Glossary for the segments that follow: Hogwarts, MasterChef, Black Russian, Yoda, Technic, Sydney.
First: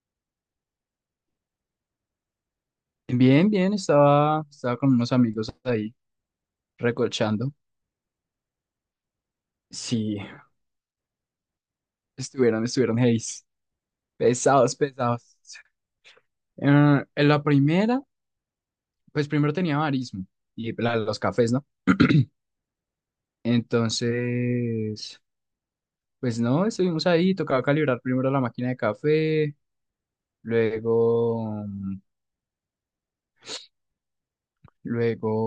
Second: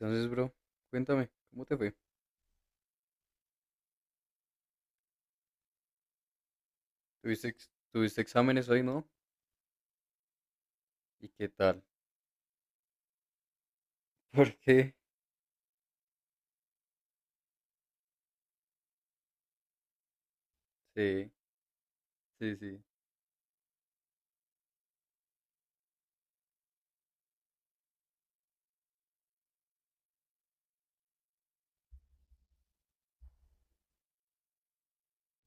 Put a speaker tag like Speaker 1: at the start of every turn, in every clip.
Speaker 1: Entonces, bro, cuéntame, ¿cómo te fue?
Speaker 2: Bien, bien, estaba con unos amigos ahí
Speaker 1: ¿Tuviste,
Speaker 2: recochando.
Speaker 1: ex- tuviste exámenes hoy, no?
Speaker 2: Sí,
Speaker 1: ¿Y qué tal?
Speaker 2: estuvieron heavy.
Speaker 1: ¿Por
Speaker 2: Pesados,
Speaker 1: qué?
Speaker 2: pesados. Eh, en la primera, pues primero tenía barismo y los
Speaker 1: Sí,
Speaker 2: cafés, ¿no?
Speaker 1: sí, sí.
Speaker 2: Entonces, pues no, estuvimos ahí, tocaba calibrar primero la máquina de café, luego,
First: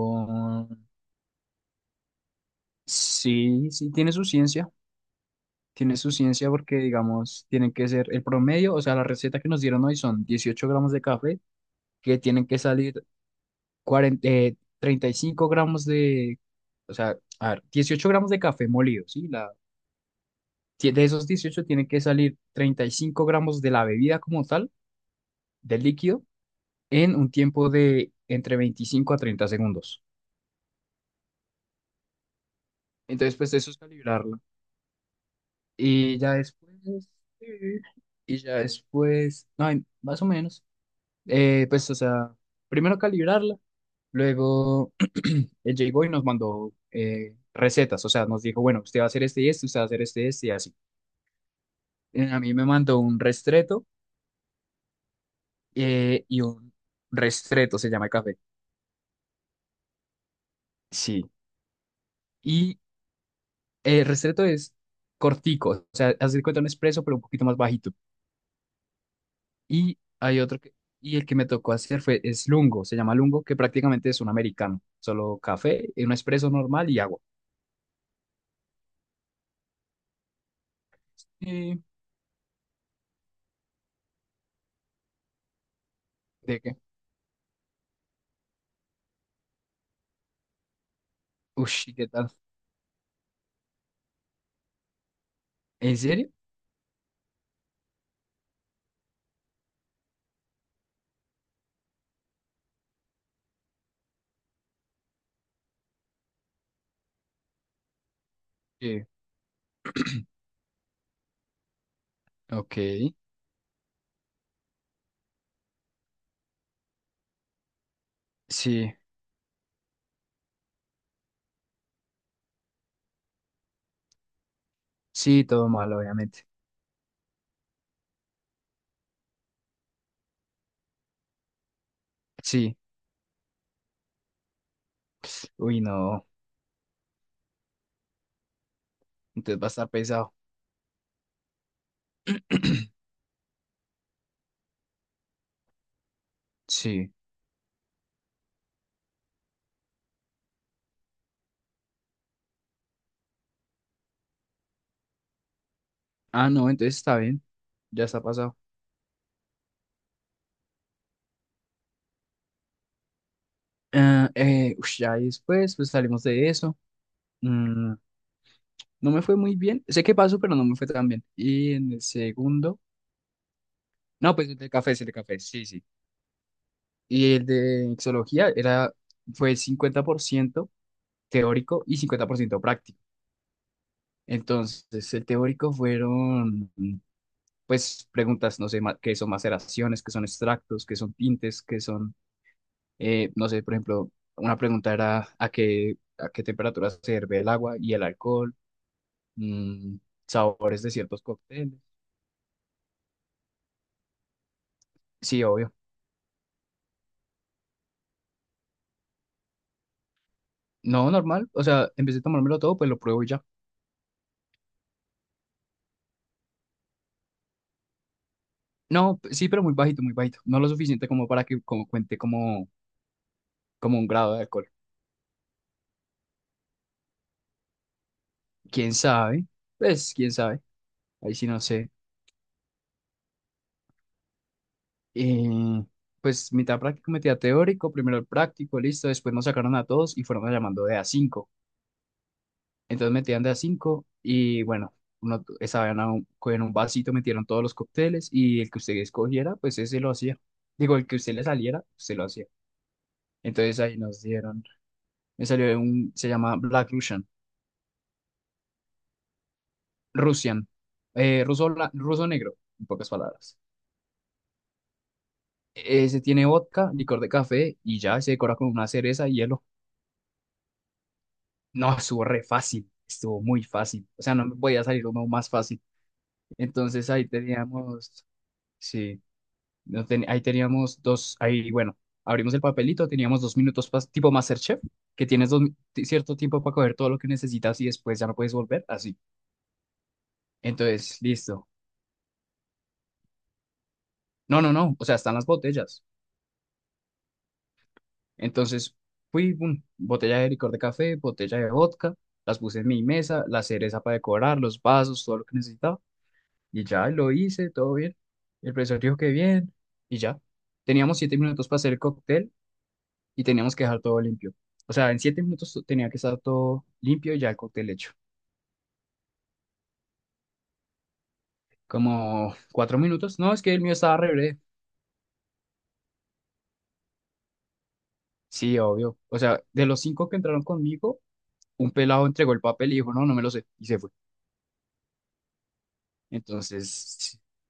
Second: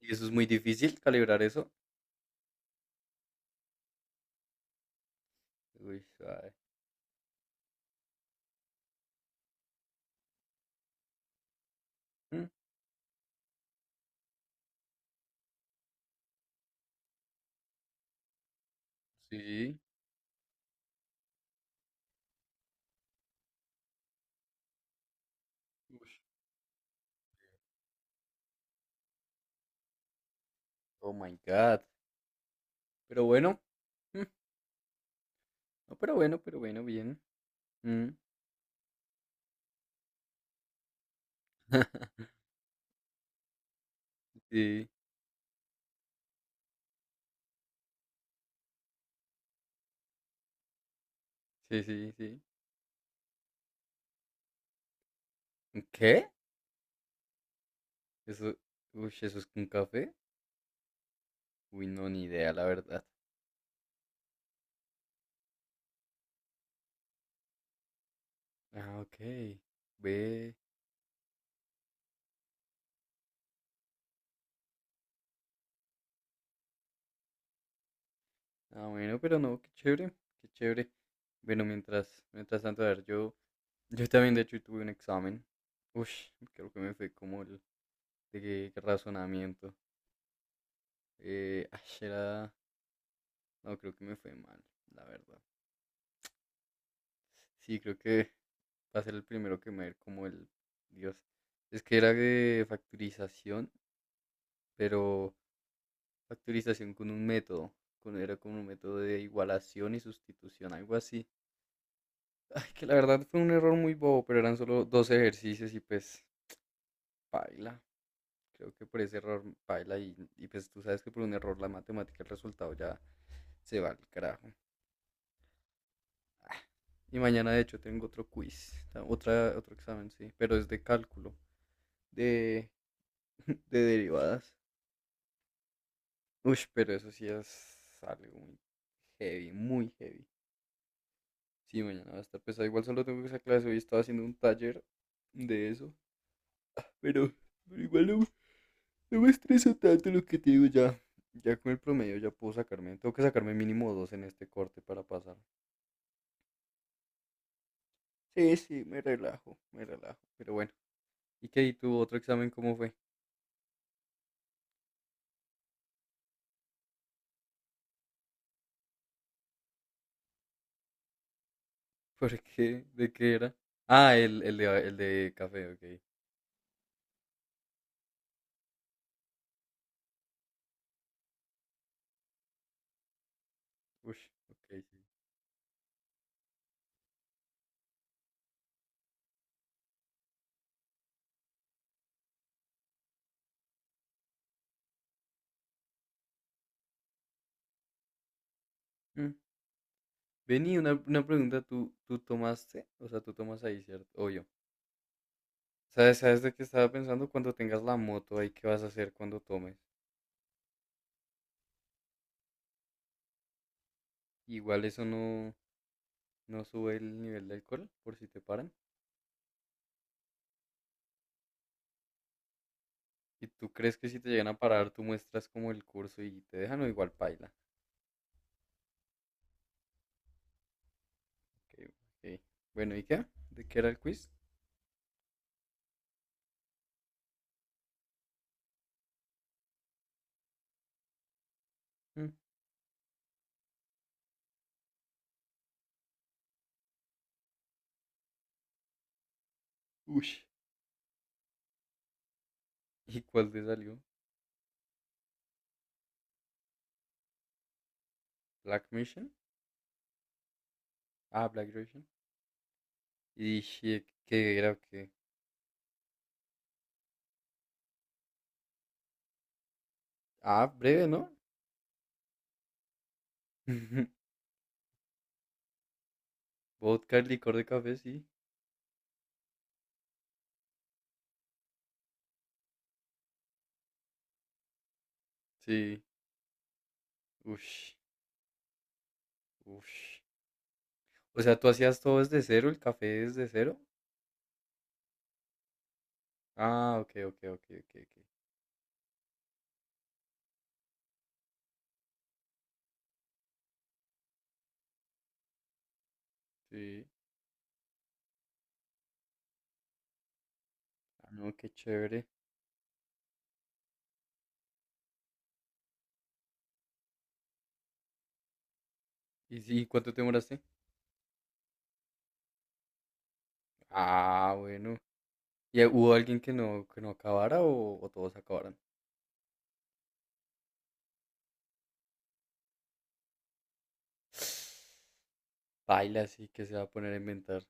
Speaker 1: ¿Y eso es muy difícil, calibrar eso?
Speaker 2: sí, sí, tiene
Speaker 1: Uy,
Speaker 2: su ciencia
Speaker 1: suave.
Speaker 2: porque, digamos, tienen que ser el promedio, o sea, la receta que nos dieron hoy son 18 gramos de café que tienen
Speaker 1: Mm.
Speaker 2: que salir 40, 35 gramos de, o sea, a ver, 18 gramos de café molido, ¿sí? La,
Speaker 1: Sí.
Speaker 2: ti- de esos 18 tienen que salir 35 gramos de la bebida como tal, del
Speaker 1: Uy.
Speaker 2: líquido, en un tiempo de entre 25 a 30 segundos.
Speaker 1: Oh my God. Pero
Speaker 2: Entonces, pues
Speaker 1: bueno,
Speaker 2: eso es
Speaker 1: mm,
Speaker 2: calibrarla.
Speaker 1: no,
Speaker 2: Y ya
Speaker 1: pero bueno,
Speaker 2: después,
Speaker 1: bien.
Speaker 2: eh,
Speaker 1: Mm.
Speaker 2: no, más o menos, pues, o sea, primero calibrarla.
Speaker 1: Sí,
Speaker 2: Luego él llegó y nos mandó recetas, o sea, nos dijo, bueno, usted va a hacer este y este, usted va a hacer este y este y así.
Speaker 1: sí, sí,
Speaker 2: Eh,
Speaker 1: sí.
Speaker 2: A mí me mandó un restreto,
Speaker 1: ¿Qué?
Speaker 2: y un restreto, se llama el café.
Speaker 1: Eso, uy, ¿eso es un café?
Speaker 2: Sí.
Speaker 1: Uy, no, ni idea, la
Speaker 2: Y
Speaker 1: verdad.
Speaker 2: el restreto es cortico, o sea, hacer cuenta un expreso, pero un poquito más bajito.
Speaker 1: Ah, ok.
Speaker 2: Y hay
Speaker 1: Ve.
Speaker 2: otro que, y el que me tocó hacer es lungo, se llama lungo, que prácticamente es un americano, solo café, un expreso normal y agua.
Speaker 1: Ah, bueno, pero no, qué chévere, qué chévere. Bueno,
Speaker 2: ¿Y
Speaker 1: mientras tanto, a ver, yo también de hecho tuve un examen. Uy,
Speaker 2: de
Speaker 1: creo
Speaker 2: qué?
Speaker 1: que me fue como el de razonamiento. Ay,
Speaker 2: Ush, ¿y qué tal?
Speaker 1: no, creo que me fue mal, la verdad.
Speaker 2: ¿En serio?
Speaker 1: Sí, creo que va a ser el primero que me va a ir como el, Dios. Es que era de factorización, pero factorización con un método, era como un método
Speaker 2: Sí.
Speaker 1: de igualación y sustitución, algo así. Ay,
Speaker 2: Ok,
Speaker 1: que la verdad fue un error muy bobo, pero eran solo dos ejercicios y pues paila. Creo que
Speaker 2: sí.
Speaker 1: por ese error paila y pues tú sabes que por un error la matemática, el resultado ya se va al carajo.
Speaker 2: Sí, todo mal, obviamente.
Speaker 1: Ah, y mañana de hecho tengo otro quiz, otro examen, sí, pero es de cálculo, de,
Speaker 2: Sí,
Speaker 1: de derivadas.
Speaker 2: uy, no,
Speaker 1: Uy, pero eso sí es algo muy heavy,
Speaker 2: entonces va a estar
Speaker 1: muy heavy.
Speaker 2: pesado.
Speaker 1: Sí, mañana va a estar pesado. Igual solo tengo esa clase, hoy estaba haciendo un taller de eso,
Speaker 2: Sí.
Speaker 1: pero, pero igual no. No me estresa tanto lo que te digo ya. Ya con el promedio ya puedo sacarme. Tengo que sacarme mínimo dos en este corte para pasar.
Speaker 2: Ah, no, entonces está bien, ya está
Speaker 1: Sí,
Speaker 2: pasado.
Speaker 1: sí, me relajo, me relajo. Pero bueno. ¿Y qué? ¿Y tu otro examen cómo fue?
Speaker 2: Ah, ush, ya después, pues salimos de eso. Mm, no me fue muy bien, sé que pasó, pero no me fue tan bien. Y en el
Speaker 1: ¿Por
Speaker 2: segundo,
Speaker 1: qué? ¿De qué era? Ah,
Speaker 2: no,
Speaker 1: el,
Speaker 2: pues
Speaker 1: el
Speaker 2: el de
Speaker 1: de,
Speaker 2: café,
Speaker 1: el
Speaker 2: es el de
Speaker 1: de
Speaker 2: café, sí,
Speaker 1: café, ok.
Speaker 2: sí. Y el de exología fue 50% teórico y 50% práctico.
Speaker 1: Ush, ok, sí.
Speaker 2: Entonces, el teórico fueron pues preguntas, no sé, qué son maceraciones, qué son extractos, qué son tintes, qué son, no sé, por ejemplo, una pregunta era a qué temperatura se hierve el agua y el alcohol,
Speaker 1: Mm.
Speaker 2: mm,
Speaker 1: Vení,
Speaker 2: sabores de
Speaker 1: una,
Speaker 2: ciertos
Speaker 1: una pregunta,
Speaker 2: cócteles.
Speaker 1: ¿tú tomaste? O sea, tú tomas ahí, ¿cierto? O yo.
Speaker 2: Sí, obvio.
Speaker 1: ¿Sabes de qué estaba pensando? Cuando tengas la moto ahí, ¿qué vas a hacer cuando tomes?
Speaker 2: No, normal, o sea, en vez de tomármelo todo, pues lo pruebo y ya.
Speaker 1: Igual eso no sube el nivel de alcohol, por si te paran.
Speaker 2: No, sí, pero muy bajito, muy bajito. No lo suficiente como para que como cuente como,
Speaker 1: ¿Y tú crees
Speaker 2: como
Speaker 1: que
Speaker 2: un
Speaker 1: si te
Speaker 2: grado de
Speaker 1: llegan a
Speaker 2: alcohol.
Speaker 1: parar, tú muestras como el curso y te dejan o igual paila?
Speaker 2: ¿Quién sabe? Pues, quién sabe. Ahí sí no
Speaker 1: Ok,
Speaker 2: sé.
Speaker 1: ok. Bueno, ¿y qué? ¿De qué era el quiz?
Speaker 2: Y pues mitad práctico, mitad teórico, primero el práctico, listo, después nos sacaron a todos y fueron llamando de a cinco.
Speaker 1: Mm,
Speaker 2: Entonces metían de a cinco y bueno, estaban en un vasito, metieron todos los cócteles y el que usted escogiera, pues ese lo hacía.
Speaker 1: ush.
Speaker 2: Digo, el que usted le saliera, usted lo hacía.
Speaker 1: ¿Y cuál te
Speaker 2: Entonces ahí
Speaker 1: salió?
Speaker 2: nos dieron, me salió un, se llama Black Russian,
Speaker 1: ¿Black Mission?
Speaker 2: Russian,
Speaker 1: Ah,
Speaker 2: ruso,
Speaker 1: Black Mission.
Speaker 2: ruso negro, en pocas palabras.
Speaker 1: ¿Y qué era o qué?
Speaker 2: Ese tiene vodka, licor de café y ya se decora con una cereza y hielo.
Speaker 1: Ah, breve, ¿no?
Speaker 2: No, estuvo re fácil, estuvo muy fácil. O sea, no me podía salir uno más fácil. Entonces
Speaker 1: Vodka,
Speaker 2: ahí
Speaker 1: licor de café, sí.
Speaker 2: teníamos, sí, no ten- ahí teníamos dos, ahí, bueno, abrimos el papelito, teníamos 2 minutos tipo MasterChef, que tienes
Speaker 1: Sí.
Speaker 2: cierto tiempo para coger todo lo que necesitas y
Speaker 1: Ush,
Speaker 2: después ya no puedes volver, así.
Speaker 1: ush.
Speaker 2: Entonces,
Speaker 1: O sea, ¿tú
Speaker 2: listo.
Speaker 1: hacías todo desde cero, el café desde cero?
Speaker 2: No, no, no, o sea, están las botellas.
Speaker 1: Ah, ok, ok, ok, ok, ok.
Speaker 2: Entonces, fui, boom, botella de licor de café, botella de vodka, las puse en mi mesa, la cereza para decorar, los vasos, todo lo que necesitaba. Y
Speaker 1: Sí.
Speaker 2: ya lo hice, todo bien. El profesor dijo que bien, y ya. Teníamos
Speaker 1: Ah,
Speaker 2: siete
Speaker 1: no,
Speaker 2: minutos
Speaker 1: qué
Speaker 2: para hacer el
Speaker 1: chévere.
Speaker 2: cóctel y teníamos que dejar todo limpio. O sea, en 7 minutos tenía que estar todo limpio y ya el cóctel hecho.
Speaker 1: ¿Y sí, cuánto te demoraste?
Speaker 2: Como 4 minutos. No, es que el mío estaba re
Speaker 1: Ah,
Speaker 2: breve.
Speaker 1: bueno. ¿Y hubo alguien que no acabara o todos acabaron?
Speaker 2: Sí, obvio. O sea, de los cinco que entraron conmigo, un pelado entregó el papel y dijo, no, no me lo sé. Y se fue.
Speaker 1: Baila, sí, que se va a poner a
Speaker 2: Entonces,
Speaker 1: inventar.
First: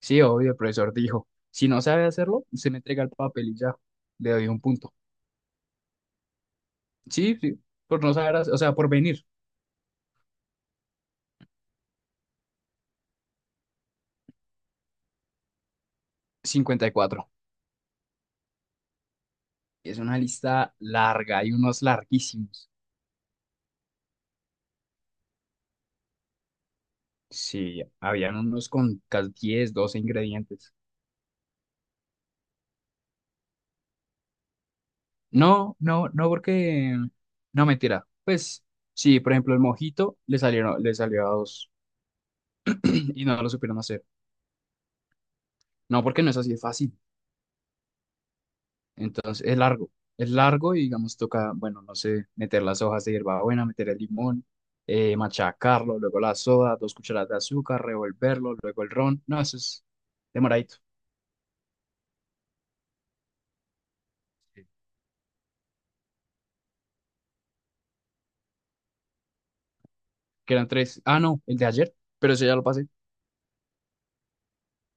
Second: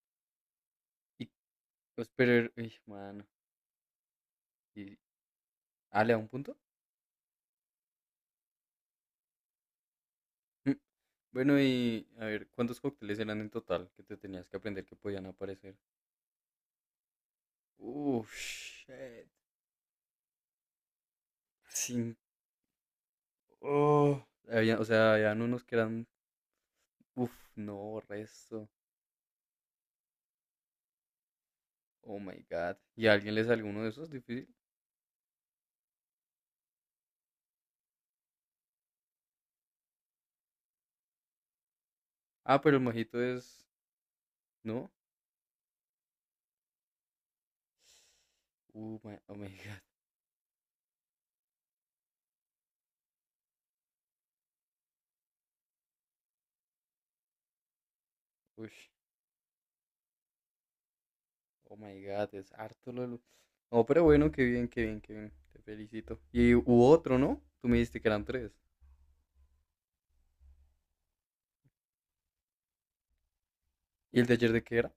Speaker 2: sí, obvio, el profesor dijo,
Speaker 1: Y,
Speaker 2: si no sabe
Speaker 1: pues, pero,
Speaker 2: hacerlo, se
Speaker 1: uy,
Speaker 2: me entrega el
Speaker 1: mano.
Speaker 2: papel y ya. Le doy un punto.
Speaker 1: Y, ah, ¿le da un punto?
Speaker 2: Sí, sí, por no saber, o sea, por venir.
Speaker 1: Mm, Bueno, y a ver, ¿cuántos cócteles eran en total que te tenías que aprender que podían aparecer?
Speaker 2: 54.
Speaker 1: Uf, shit.
Speaker 2: Es una lista larga, hay unos
Speaker 1: Cinco.
Speaker 2: larguísimos.
Speaker 1: Oh, o sea, habían unos que eran. Uf,
Speaker 2: Sí,
Speaker 1: no,
Speaker 2: habían
Speaker 1: resto.
Speaker 2: unos con casi 10 12 ingredientes.
Speaker 1: Oh my god. ¿Y a alguien le salió uno de esos? Difícil.
Speaker 2: No, no, no, porque... No, mentira. Pues sí, por ejemplo, el mojito le salió a dos
Speaker 1: Ah, pero el mojito
Speaker 2: y no lo
Speaker 1: es.
Speaker 2: supieron hacer.
Speaker 1: ¿No?
Speaker 2: No, porque no es así de fácil.
Speaker 1: Oh my
Speaker 2: Entonces, es
Speaker 1: god.
Speaker 2: largo. Es largo y, digamos, toca, bueno, no sé, meter las hojas de hierbabuena, meter el limón, machacarlo, luego la soda, 2 cucharadas de azúcar, revolverlo,
Speaker 1: Uy.
Speaker 2: luego el ron. No, eso es demoradito.
Speaker 1: Oh my God, es harto lo. No, pero bueno, qué bien, qué bien, qué bien. Te felicito. Y hubo otro, ¿no? Tú me dijiste que eran tres.
Speaker 2: Que eran tres. Ah, no, el de ayer, pero eso ya lo pasé.
Speaker 1: ¿Y el de ayer de qué era?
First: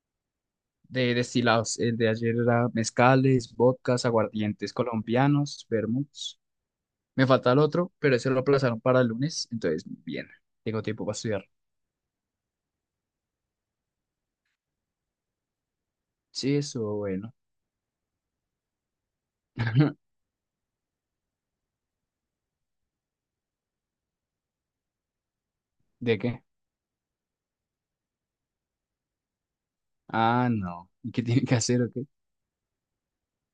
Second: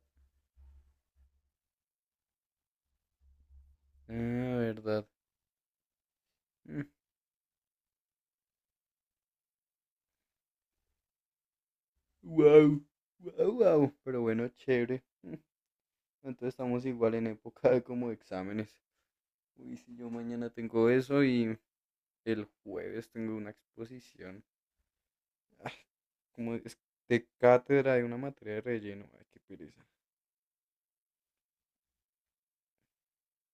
Speaker 2: De destilados, el de ayer era mezcales, vodkas,
Speaker 1: Ah,
Speaker 2: aguardientes
Speaker 1: verdad.
Speaker 2: colombianos, vermuts. Me falta el otro, pero ese lo aplazaron para el lunes, entonces bien, tengo tiempo para estudiar.
Speaker 1: Wow, wow, wow. Pero bueno, chévere. Entonces
Speaker 2: Sí, eso,
Speaker 1: estamos igual en
Speaker 2: bueno.
Speaker 1: época de como exámenes. Uy, si yo mañana tengo eso y el jueves tengo una exposición. Ah,
Speaker 2: ¿De qué?
Speaker 1: como es de cátedra de una materia de relleno. Ay, qué pereza.
Speaker 2: Ah, no. ¿Y qué tienen que hacer o qué?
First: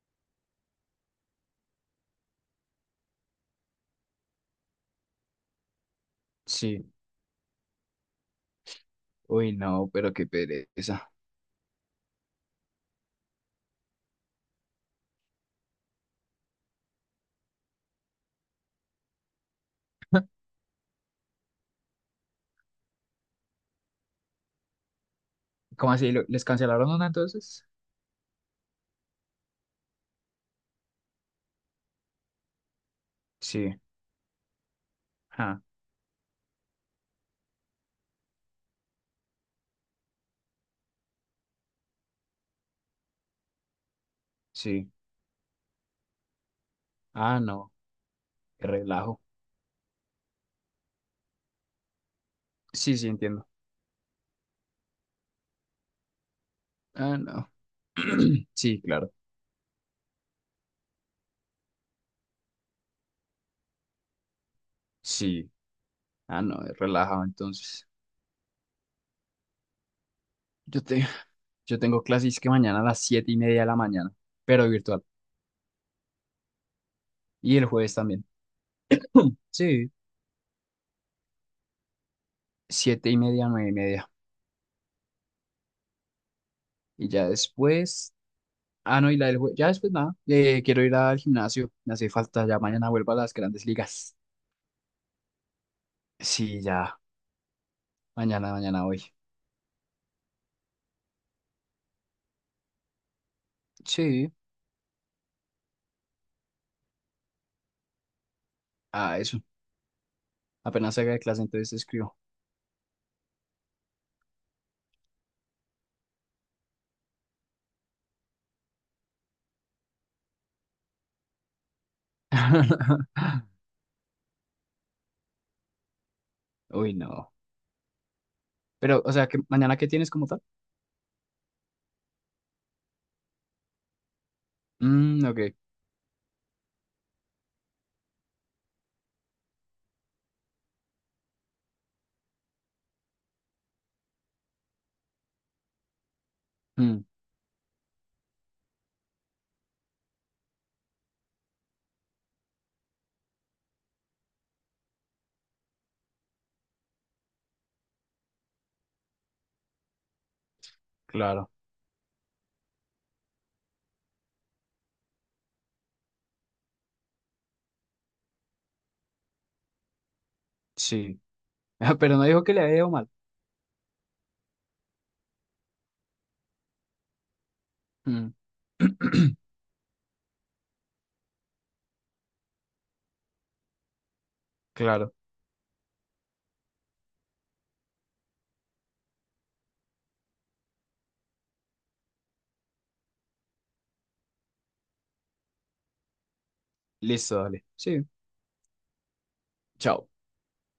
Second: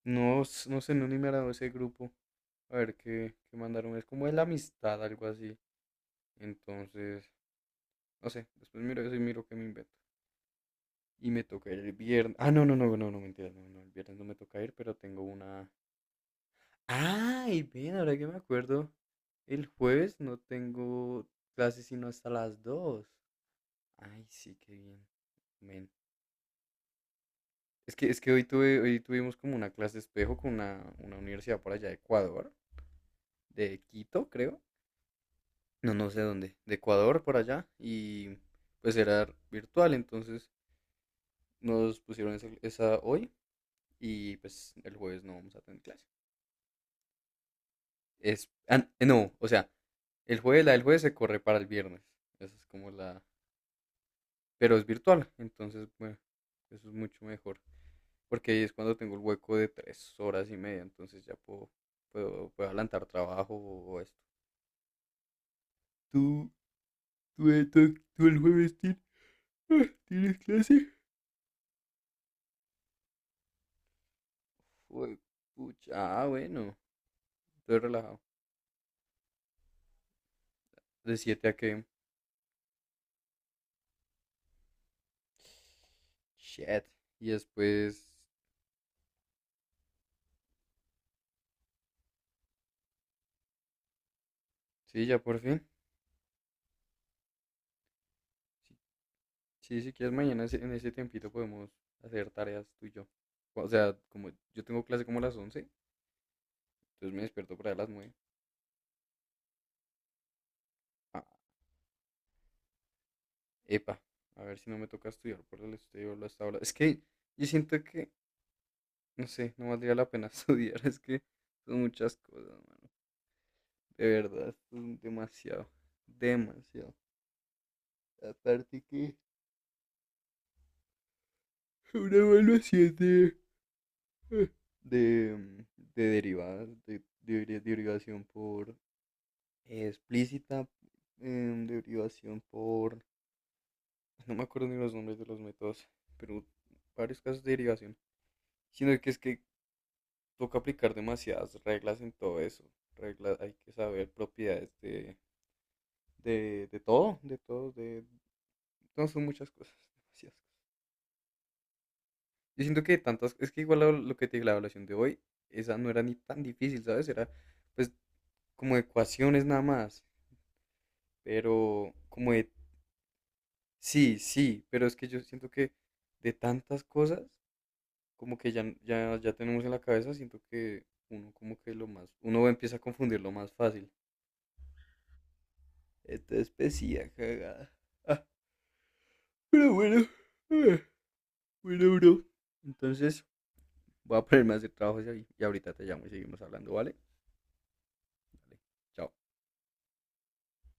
Speaker 1: No, no sé, no ni me agradó ese grupo. A ver qué mandaron. Es como de la amistad, algo así.
Speaker 2: Sí.
Speaker 1: Entonces, no sé. Después miro eso y miro
Speaker 2: Uy,
Speaker 1: qué me
Speaker 2: no,
Speaker 1: invento.
Speaker 2: pero qué pereza.
Speaker 1: Y me toca ir el viernes. Ah, no, no, no, no, no, mentira. No, no, el viernes no me toca ir, pero tengo una. ¡Ay! Ven, ahora que me acuerdo. El jueves no tengo clases sino hasta las 2. Ay, sí, qué bien. Men.
Speaker 2: ¿Cómo así? ¿Les cancelaron una entonces?
Speaker 1: Es que hoy tuvimos como una clase espejo con una universidad por allá de Ecuador,
Speaker 2: Sí.
Speaker 1: de Quito, creo.
Speaker 2: Ah,
Speaker 1: No, no sé dónde, de Ecuador por allá, y pues era virtual, entonces nos pusieron esa hoy y pues
Speaker 2: sí.
Speaker 1: el jueves no vamos a tener clase.
Speaker 2: Ah, no. Qué relajo.
Speaker 1: No, o sea, la del jueves se corre para el viernes, esa es como
Speaker 2: Sí, sí,
Speaker 1: la,
Speaker 2: entiendo.
Speaker 1: pero es virtual, entonces, bueno, eso es
Speaker 2: Ah,
Speaker 1: mucho
Speaker 2: no.
Speaker 1: mejor, porque ahí es
Speaker 2: Sí,
Speaker 1: cuando
Speaker 2: claro.
Speaker 1: tengo el hueco de 3 horas y media, entonces ya puedo, puedo adelantar trabajo o esto.
Speaker 2: Sí. Ah,
Speaker 1: ¿Tú,
Speaker 2: no, es relajado
Speaker 1: tú,
Speaker 2: entonces.
Speaker 1: tú, tú el jueves tienes
Speaker 2: Yo,
Speaker 1: clase?
Speaker 2: te, yo tengo clases que mañana a las 7:30 de la mañana, pero virtual.
Speaker 1: Fue pucha. Ah, bueno.
Speaker 2: Y el
Speaker 1: Estoy
Speaker 2: jueves
Speaker 1: relajado.
Speaker 2: también. Sí,
Speaker 1: De 7 a qué.
Speaker 2: 7:30, 9:30.
Speaker 1: Shit.
Speaker 2: Y
Speaker 1: Y
Speaker 2: ya
Speaker 1: después.
Speaker 2: después, ah, no, y la del jueves, ya después nada, quiero ir al gimnasio, me hace falta, ya mañana vuelvo a las grandes ligas.
Speaker 1: Sí, ya por fin.
Speaker 2: Sí, ya, mañana, mañana, hoy.
Speaker 1: Sí, sí, si quieres, mañana en ese tiempito podemos hacer tareas tú y yo. O sea, como
Speaker 2: Sí,
Speaker 1: yo tengo clase como a las 11, entonces me despierto para las 9.
Speaker 2: ah, eso. Apenas salga de
Speaker 1: Ah,
Speaker 2: clase, entonces escribo.
Speaker 1: epa, a ver si no me toca estudiar por el estudio hasta ahora. Es que yo siento que, no sé, no valdría la pena estudiar. Es que son muchas cosas, man. De verdad, son demasiado.
Speaker 2: Uy,
Speaker 1: Demasiado.
Speaker 2: no.
Speaker 1: Aparte
Speaker 2: Pero, o
Speaker 1: que
Speaker 2: sea, ¿que mañana qué tienes como tal?
Speaker 1: una evaluación
Speaker 2: Mm,
Speaker 1: de,
Speaker 2: ok.
Speaker 1: de derivadas, de derivación por explícita, derivación por. No me acuerdo ni los nombres de los métodos, pero
Speaker 2: Mm,
Speaker 1: varios casos de derivación. Sino que es que toca aplicar demasiadas reglas en todo eso. Reglas, hay que saber propiedades de todo. No, son muchas cosas, demasiadas.
Speaker 2: claro.
Speaker 1: Yo siento que tantas. Es que igual lo que te digo, la evaluación de hoy, esa no era ni tan difícil, ¿sabes? Era pues como de ecuaciones nada más,
Speaker 2: Sí.
Speaker 1: pero
Speaker 2: Pero no
Speaker 1: como
Speaker 2: dijo
Speaker 1: de,
Speaker 2: que le había ido mal.
Speaker 1: sí, sí, pero es que yo siento que de tantas cosas,
Speaker 2: Mm.
Speaker 1: como que ya tenemos en la cabeza, siento que uno como que lo más, uno empieza a confundirlo más fácil.
Speaker 2: Claro.
Speaker 1: Esta especie cagada. Ah, pero bueno, ah, bueno, bro. Entonces, voy a ponerme a hacer trabajos ahí y ahorita te llamo y seguimos hablando, ¿vale?
Speaker 2: Listo, dale. Sí.
Speaker 1: Vale, chao.
Speaker 2: Chao.